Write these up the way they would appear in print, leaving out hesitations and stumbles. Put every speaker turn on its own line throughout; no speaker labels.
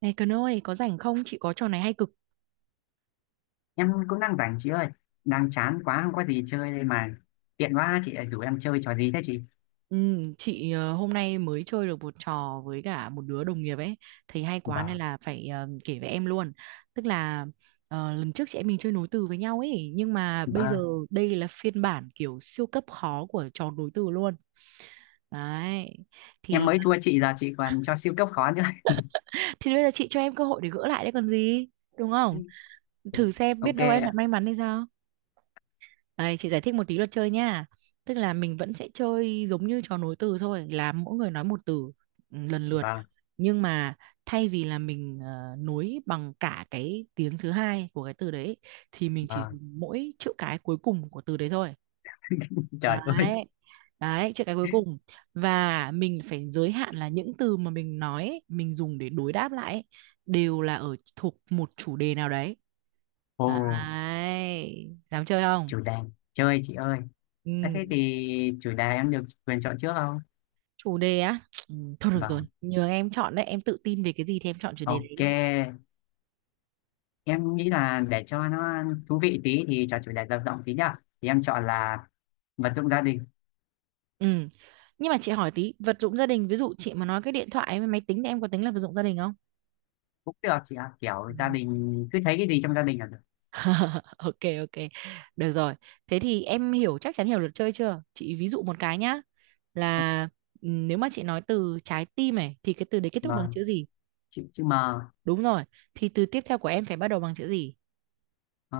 Này Cần ơi, có rảnh không? Chị có trò này hay cực.
Em cũng đang rảnh chị ơi, đang chán quá không có gì chơi đây mà. Tiện quá, chị lại rủ em chơi trò gì thế chị?
Ừ, chị hôm nay mới chơi được một trò với cả một đứa đồng nghiệp ấy. Thấy hay quá nên
Vâng,
là phải kể với em luôn. Tức là lần trước chị em mình chơi nối từ với nhau ấy. Nhưng mà bây giờ
vâng,
đây là phiên bản kiểu siêu cấp khó của trò nối từ luôn. Đấy.
em
Thì
mới thua chị, giờ chị còn cho siêu cấp khó nữa.
thì bây giờ chị cho em cơ hội để gỡ lại đấy còn gì. Đúng không? Thử xem biết
Ok
đâu em lại
ạ.
may mắn hay sao. Đây, chị giải thích một tí luật chơi nha. Tức là mình vẫn sẽ chơi giống như trò nối từ thôi, là mỗi người nói một từ lần lượt.
Vâng,
Nhưng mà thay vì là mình nối bằng cả cái tiếng thứ hai của cái từ đấy thì mình chỉ
vâng,
dùng mỗi chữ cái cuối cùng của từ đấy thôi.
trời ơi.
Đấy. Đấy, chữ cái cuối cùng. Và mình phải giới hạn là những từ mà mình nói, ấy, mình dùng để đối đáp lại ấy, đều là ở thuộc một chủ đề nào đấy.
Ồ,
Đấy. Dám chơi không?
chủ đề. Chơi chị ơi. À,
Ừ.
thế thì chủ đề em được quyền chọn trước không?
Chủ đề á, thôi được rồi,
Vâng,
nhường em chọn đấy, em tự tin về cái gì thì em chọn chủ đề đấy
ok.
đi.
Em nghĩ là để cho nó thú vị tí thì chọn chủ đề rộng rộng tí nhá. Thì em chọn là vật dụng gia đình.
Ừ, nhưng mà chị hỏi tí, vật dụng gia đình ví dụ chị mà nói cái điện thoại với máy tính thì em có tính là vật dụng gia đình không?
Cũng được chị ạ, kiểu
Ừ.
gia đình cứ thấy cái gì trong gia đình là được.
Ok ok, được rồi, thế thì em hiểu, chắc chắn hiểu luật chơi chưa, chị ví dụ một cái nhá. Là nếu mà chị nói từ trái tim này thì cái từ đấy kết thúc bằng
Vâng.
chữ gì?
Chị mà.
Đúng rồi, thì từ tiếp theo của em phải bắt đầu bằng chữ gì?
ờ,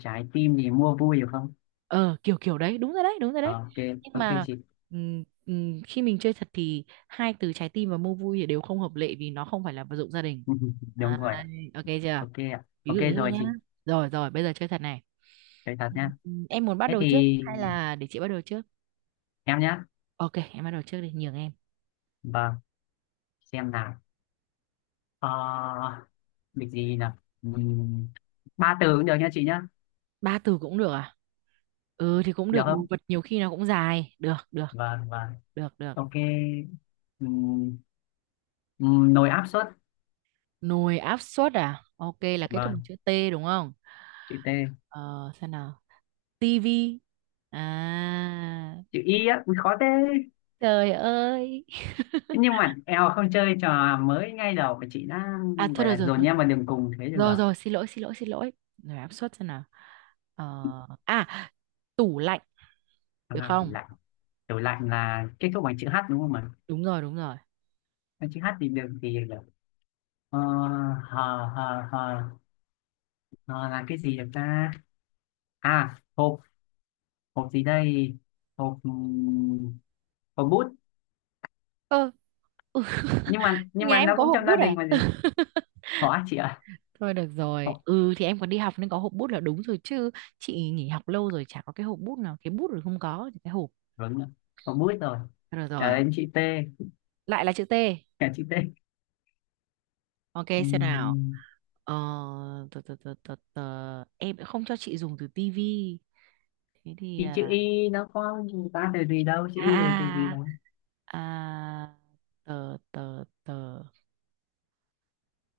Trái tim thì mua vui được không?
Ờ kiểu kiểu đấy, đúng rồi đấy, đúng rồi
Ờ,
đấy.
ok,
Nhưng
ok
mà
chị.
khi mình chơi thật thì hai từ trái tim và mua vui thì đều không hợp lệ vì nó không phải là vật dụng gia đình.
Đúng rồi ạ.
Đấy, ok chưa,
Ok ạ,
ví
ok
dụ thế thôi
rồi
nhá,
chị.
rồi rồi bây giờ chơi thật này.
Chơi thật nha.
Em muốn bắt
Thế
đầu trước
thì
hay là để chị bắt đầu trước?
em nhá.
Ok em bắt đầu trước đi, nhường em.
Vâng, xem nào. Ờ, Việc gì nào. Ba từ cũng được nha chị nhá.
Ba từ cũng được à? Ừ thì cũng
Được
được, đồ
không?
vật nhiều khi nó cũng dài, được được,
Vâng, vâng.
được được.
Ok. Ừm, Nồi áp suất.
Nồi áp suất à, ok, là kết thúc bằng
Vâng,
chữ T đúng không?
chữ T.
Ờ xem nào. Tivi. À,
Chữ Y á, ui, khó thế.
trời ơi.
Nhưng mà eo, không, chơi trò mới ngay đầu mà chị đã
À thôi
gọi
được
là
rồi,
dồn
thôi được,
em vào đường cùng thế được
rồi rồi
à?
rồi, xin lỗi xin lỗi xin lỗi. Áp suất xem nào. ờ, à Tủ lạnh, được
À, tủ
không?
lạnh. Kiểu lạnh là kết thúc bằng chữ H đúng không ạ?
Đúng rồi, đúng rồi.
Cái chữ H thì được, thì được. Ờ, Hờ, hờ, hờ, hờ là cái gì được ta? À, hộp, hộp gì đây? Hộp, hộp bút.
Ờ,
Nhưng mà nhưng
nhà
mà
em
nó
có
cũng
hộp
trong gia
bút
đình
à?
mà gì? Khó chị ạ.
Thôi được rồi,
Hộp,
ừ thì em còn đi học nên có hộp bút là đúng rồi chứ. Chị nghỉ học lâu rồi chả có cái hộp bút nào, cái bút rồi không có thì cái hộp.
đúng rồi. Hộp bút rồi.
Rồi
Trả
rồi.
đến chữ T,
Lại là chữ T.
cả chữ T.
Ok xem nào.
Ừm,
Ờ, tờ, tờ, tờ, tờ, tờ. Em lại không cho chị dùng từ tivi. Thế thì
thì chữ Y nó có gì ta, từ gì đâu, chữ Y là từ gì
à,
đâu.
à tờ tờ tờ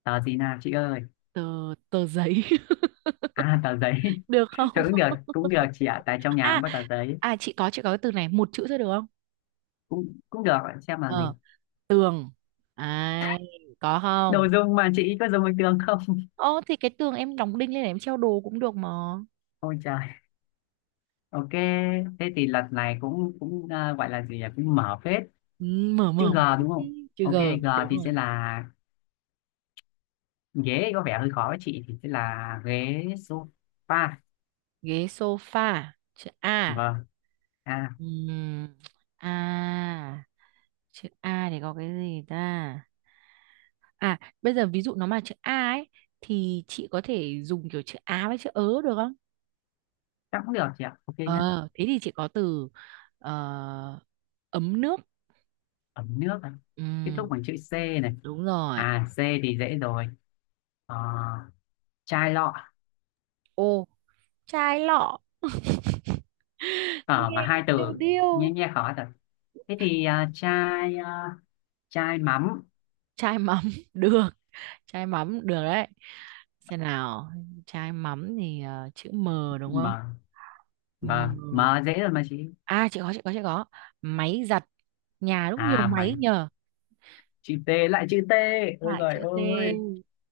Tờ gì nào chị ơi?
tờ tờ giấy.
À, tờ giấy.
Được không?
Thôi cũng được chị ạ. Tại trong nhà
à
cũng có tờ giấy.
chị có, chị có cái từ này một chữ thôi được không?
Cũng cũng được, bạn xem là gì?
Ờ, ai, có
Đồ
không?
dùng mà chị có dùng bình thường không?
Ô thì cái tường em đóng đinh lên để em treo đồ cũng được mà.
Ôi trời. Ok. Thế thì lần này cũng cũng à, gọi là gì nhỉ, cũng mở phết.
Ừ, mở
Chữ
mở
G
một chút
đúng không?
đi. Chữ G.
Ok. G
Đúng
thì
rồi.
sẽ là ghế, có vẻ hơi khó với chị, thì sẽ là ghế sofa.
Ghế sofa, chữ A.
Vâng, à
Ừm, A, chữ A thì có cái gì ta. À, bây giờ ví dụ nó mà chữ A ấy thì chị có thể dùng kiểu chữ á với chữ ớ được không?
chắc cũng được chị ạ, ok nhé.
Ờ, thế thì chị có từ ờ, ấm nước.
Ấm nước này
Ừ,
kết thúc bằng chữ C này.
đúng rồi.
À, C thì dễ rồi. Ờ, Chai lọ.
Ô, chai lọ,
Ở mà
nghe cái
hai
điêu
từ, nghe
điêu.
nghe khó thật. Thế thì à, chai mắm
Chai mắm được, chai mắm được đấy. Xem nào, chai mắm thì chữ M đúng không?
mà. Và
M.
mà dễ rồi mà chị.
À, chị có. Máy giặt. Nhà lúc nhiều
À
máy
mày,
nhờ.
chữ T, lại chữ T. Ôi
Lại
giời
chữ T.
ơi.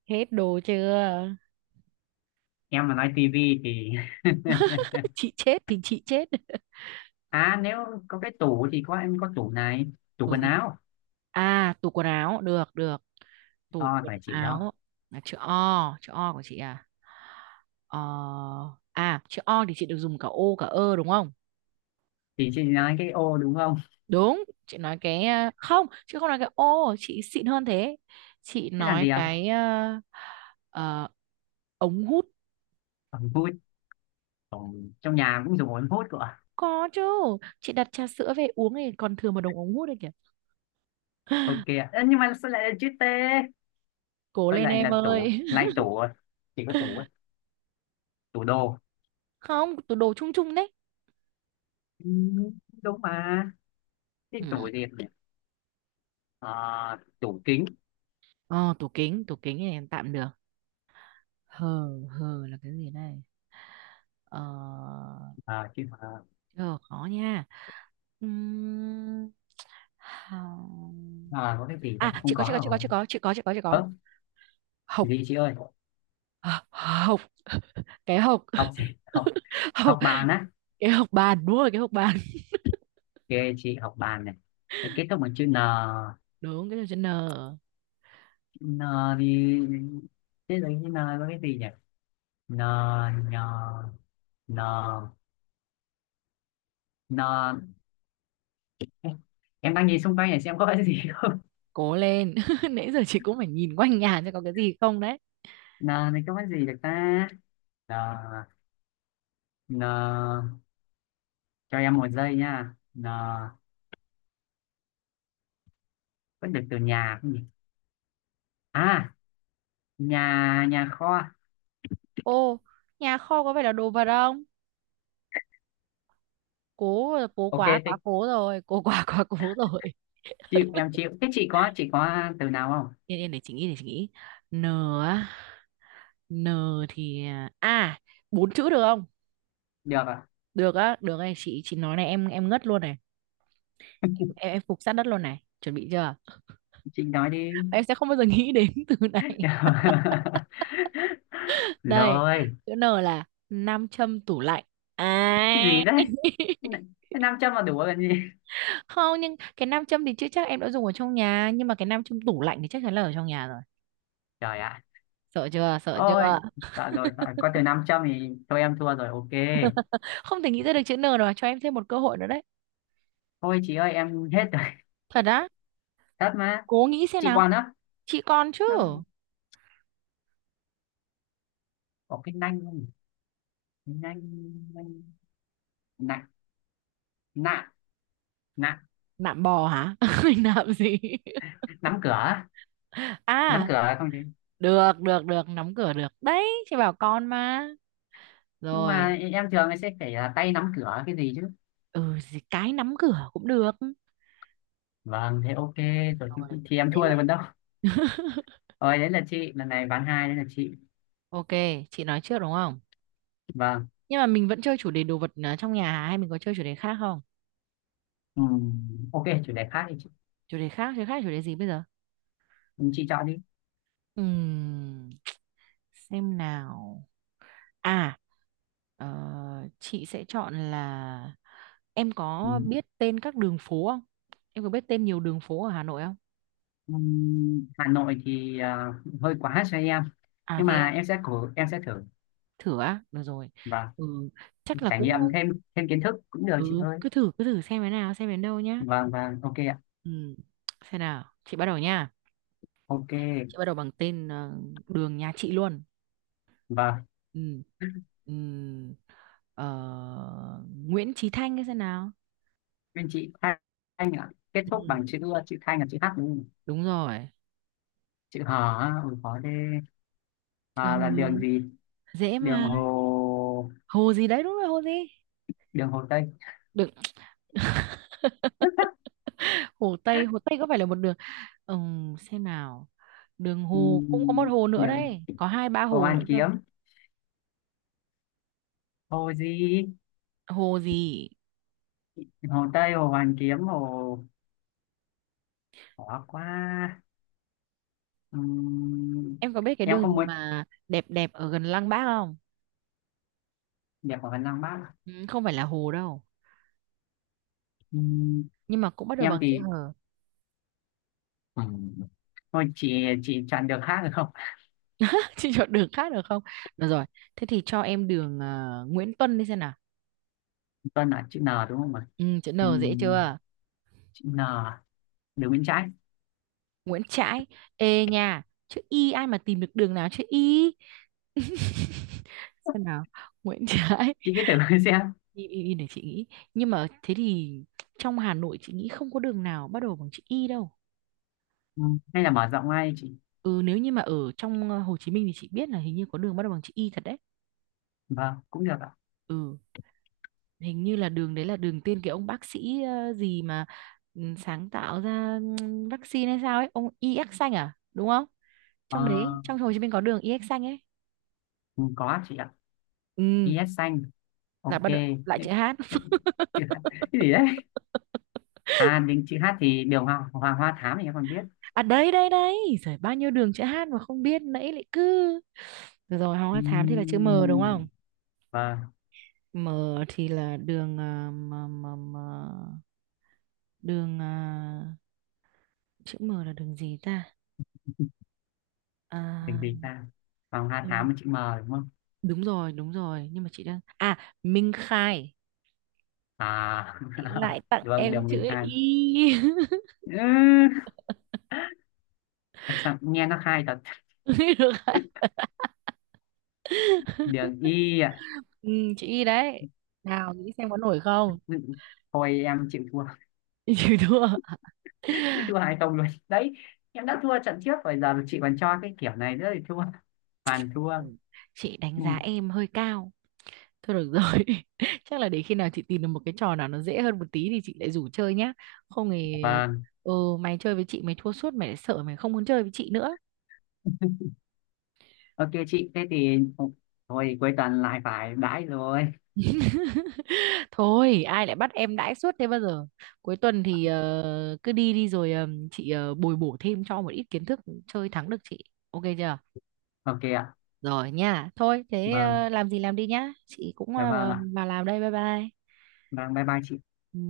Hết đồ chưa?
Em mà nói tivi thì...
Chị chết thì chị chết.
À nếu có cái tủ thì có, em có tủ này, tủ
Tủ
quần
gì,
áo.
à tủ quần áo được được, tủ
Ờ
quần
phải chị đó.
áo là chữ O. Chữ O của chị à. ờ, Chữ O thì chị được dùng cả ô cả ơ đúng không?
Thì chị nói cái ô đúng không?
Đúng, chị nói cái không, chị không nói cái ô, chị xịn hơn thế. Chị
Thế là
nói
gì ạ?
cái ờ, ống hút.
Ống hút. Ờ, Trong nhà cũng dùng ống hút của ạ.
Có chứ, chị đặt trà sữa về uống thì còn thừa một đống ống hút đấy kìa.
Ok ạ. Ơ, nhưng mà sao lại là chữ T?
Cố
Thôi
lên
lại
em
là tủ,
ơi.
lại tủ à? Chỉ có tủ á, tủ đồ.
Không, tủ đồ chung chung đấy.
Ừ, đúng mà. Cái tủ
Ừ.
gì nhỉ? Ờ, Tủ kính.
Ờ, tủ kính, tủ kính thì tạm được. Hờ hờ là cái gì đây. ờ
À, chứ,
Chờ khó nha. Ừm, hà-
à, có cái gì con
à
không
chị có
có
chị
là
có chị có
rồi.
chị có chị có chị có chị có
Ơ
hộc.
gì chị ơi?
Ờ, hộc cái hộc.
Học gì? Học,
Hộc,
học bàn á.
cái hộc bàn, đúng rồi, cái hộc bàn.
Kệ chị, học bàn này. Thế kết thúc bằng chữ n.
Đúng, cái từ chữ n.
Chữ n thì... thế rồi chữ n có cái gì nhỉ? N, n, n, n, em đang nhìn xung quanh này xem có cái gì không.
Cố lên. Nãy giờ chị cũng phải nhìn quanh nhà xem có cái gì không đấy.
N này có cái gì được ta? N, n, cho em một giây nha. N, vẫn được từ nhà không nhỉ? À, nhà nhà kho.
Ô, nhà kho có phải là đồ vật không? Cố là cố
Ok
quá, quá
thế,
cố rồi, cố quá, quá cố rồi.
chịu, em chịu. Thế chị có từ nào không?
Yên yên để chị nghĩ, để chị nghĩ. N á. N thì bốn chữ được không?
Được à?
Được á, được này, chị nói này em ngất luôn này. Em phục sát đất luôn này. Chuẩn bị chưa?
Chị nói đi.
Em sẽ không bao giờ nghĩ đến từ này. Đây,
Rồi.
chữ N là nam châm tủ lạnh.
Cái gì
À,
đấy? Cái 500 là đủ rồi còn gì.
không nhưng cái nam châm thì chưa chắc em đã dùng ở trong nhà, nhưng mà cái nam châm tủ lạnh thì chắc chắn là ở trong nhà rồi.
Trời ạ.
Sợ chưa? Sợ
Ôi,
chưa?
sợ rồi, sợ, có từ 500 thì thôi em thua rồi, ok.
Không thể nghĩ ra được chữ N rồi, cho em thêm một cơ hội nữa đấy.
Thôi chị ơi, em hết rồi.
Thật á?
Thật mà.
Cố nghĩ xem
Chị
nào.
còn á?
Chị con chứ.
Năm- có cái nanh không? Cái nanh, nanh, nặng, nặng, nặng,
Nạm bò hả? Nạm gì?
nắm cửa. Nắm
À,
cửa không chứ?
được được được, nắm cửa được đấy, chị bảo con mà.
Nhưng
Rồi,
mà em thường sẽ phải là tay nắm cửa cái gì chứ.
ừ gì cái nắm cửa cũng được.
Vâng, thế ok. Rồi, thì
Rồi.
thì em
Thế
thua rồi
nên-
còn đâu. Rồi, đấy là chị. Lần này ván 2, đấy là chị.
Ok, chị nói trước đúng không,
Vâng.
nhưng mà mình vẫn chơi chủ đề đồ vật à, trong nhà hả? Hay mình có chơi chủ đề khác không?
Ok, chủ đề khác thì chị,
Chủ đề khác chơi khác, chủ đề gì bây giờ.
chị chọn đi.
Ừm, xem nào, à ờ, chị sẽ chọn là em có
Ừm,
biết tên các đường phố không, em có biết tên nhiều đường phố ở Hà Nội không?
Hà Nội thì à, hơi quá cho em.
À
Nhưng
thế
mà
à.
em sẽ cố, em sẽ thử.
Thử á, được rồi.
Và
Ừ chắc là
trải
cũng,
nghiệm thêm thêm kiến thức cũng được chị
ừ
ơi.
cứ thử, cứ thử xem thế nào, xem đến đâu nhá.
Vâng, vâng, ok ạ.
Ừ xem nào, chị bắt đầu nha.
Ok,
Chị bắt đầu bằng tên đường nhà chị luôn.
vâng.
ừ ừ ờ, Nguyễn Chí Thanh, cái xem nào.
Bên chị Thanh ạ. Kết thúc
Ừ
bằng chữ ưa, chữ Thanh là chữ H đúng không?
đúng rồi.
Chữ Hò á, ôi khó thế.
Chữ H
À, là đường gì?
dễ
Đường
mà.
Hồ...
Hồ gì đấy, đúng rồi, hồ gì.
Đường Hồ Tây.
Đừng, hồ Tây, hồ Tây có phải là một đường. Ừ, xem nào, đường hồ cũng có một hồ nữa
Điểm
đấy, có hai ba
Hồ
hồ
Hoàn
nữa cơ.
Kiếm, hồ gì,
Hồ gì?
hồ Tây, hồ Hoàn Kiếm, hồ khó quá. Ừm,
Em có biết cái
em
đường
không
gì
muốn
mà đẹp đẹp ở gần Lăng Bác không?
điểm của Văn Lang Bác.
Ừ, không phải là hồ đâu.
Ừm,
Nhưng mà cũng bắt đầu
em
bằng chữ
thì
hờ.
ừm, thôi, chị chọn được khác được không?
Chị chọn đường khác được không? Được rồi. Thế thì cho em đường Nguyễn Tuân đi xem nào.
Tuân là chữ N đúng không ạ?
Ừ, chữ N dễ
Ừm,
chưa?
Chữ N, đường bên trái.
Nguyễn Trãi. Ê nha. Chữ Y ai mà tìm được đường nào chữ Y? Xem nào. Nguyễn Trãi.
Chị cứ thử xem.
Y, y, y để chị nghĩ. Nhưng mà thế thì trong Hà Nội chị nghĩ không có đường nào bắt đầu bằng chữ Y đâu.
Hay là mở rộng ngay chị.
Ừ, nếu như mà ở trong Hồ Chí Minh thì chị biết là hình như có đường bắt đầu bằng chữ Y thật đấy.
Vâng, cũng được ạ.
Ừ. Hình như là đường đấy là đường tên cái ông bác sĩ gì mà sáng tạo ra vaccine hay sao ấy, ông EX xanh à đúng không,
Ờ,
trong đấy trong Hồ Chí Minh có đường EX xanh ấy.
có chị ạ.
Ừ,
IS xanh.
là
Ok.
bắt đầu lại
Thế-
chữ hát.
thế- cái gì đấy. À, đến chữ hát thì đường Hoàng Hoàng Hoa Thám thì em còn biết.
À đấy đấy đấy, rồi bao nhiêu đường chữ hát mà không biết, nãy lại cứ. Được rồi, Hoàng Hoa Thám thì là chữ M đúng
Ừm,
không?
Vâng,
M thì là đường à, m, m, m, đường à, chữ M là đường gì ta.
mình
À,
gì ta? Hoàng Hoa Thám
đường-
với chữ M đúng không?
đúng rồi nhưng mà chị đang à Minh Khai.
À,
Chị lại tặng
đường
em
đường mình
chữ
khai.
Y.
Ừ, sao nghe nó khai thật.
Được đấy.
Đường Y ạ.
Ừ, chữ Y đấy, nào nghĩ xem có nổi không.
Ừ, thôi em chịu thua.
Chịu thua.
Thua hay không luôn. Đấy, em đã thua trận trước rồi giờ chị còn cho cái kiểu này nữa thì thua. Hoàn thua.
Ừ, chị đánh
Ừ,
giá em hơi cao. Thôi được rồi. Chắc là để khi nào chị tìm được một cái trò nào nó dễ hơn một tí thì chị lại rủ chơi nhá, không thì
vâng,
ừ mày chơi với chị mày thua suốt mày lại sợ mày không muốn chơi với chị nữa.
ok chị. Thế thì thôi, cuối tuần lại phải đãi rồi.
Thôi, ai lại bắt em đãi suốt thế bao giờ? Cuối tuần thì cứ đi đi rồi chị bồi bổ thêm cho một ít kiến thức, chơi thắng được chị. Ok chưa?
Ok ạ.
Rồi nha. Thôi, thế
Vâng,
làm gì làm đi nhá. Chị cũng
dạ vâng
vào
ạ.
vào làm đây. Bye bye.
Vâng, bye bye chị.
Ừ.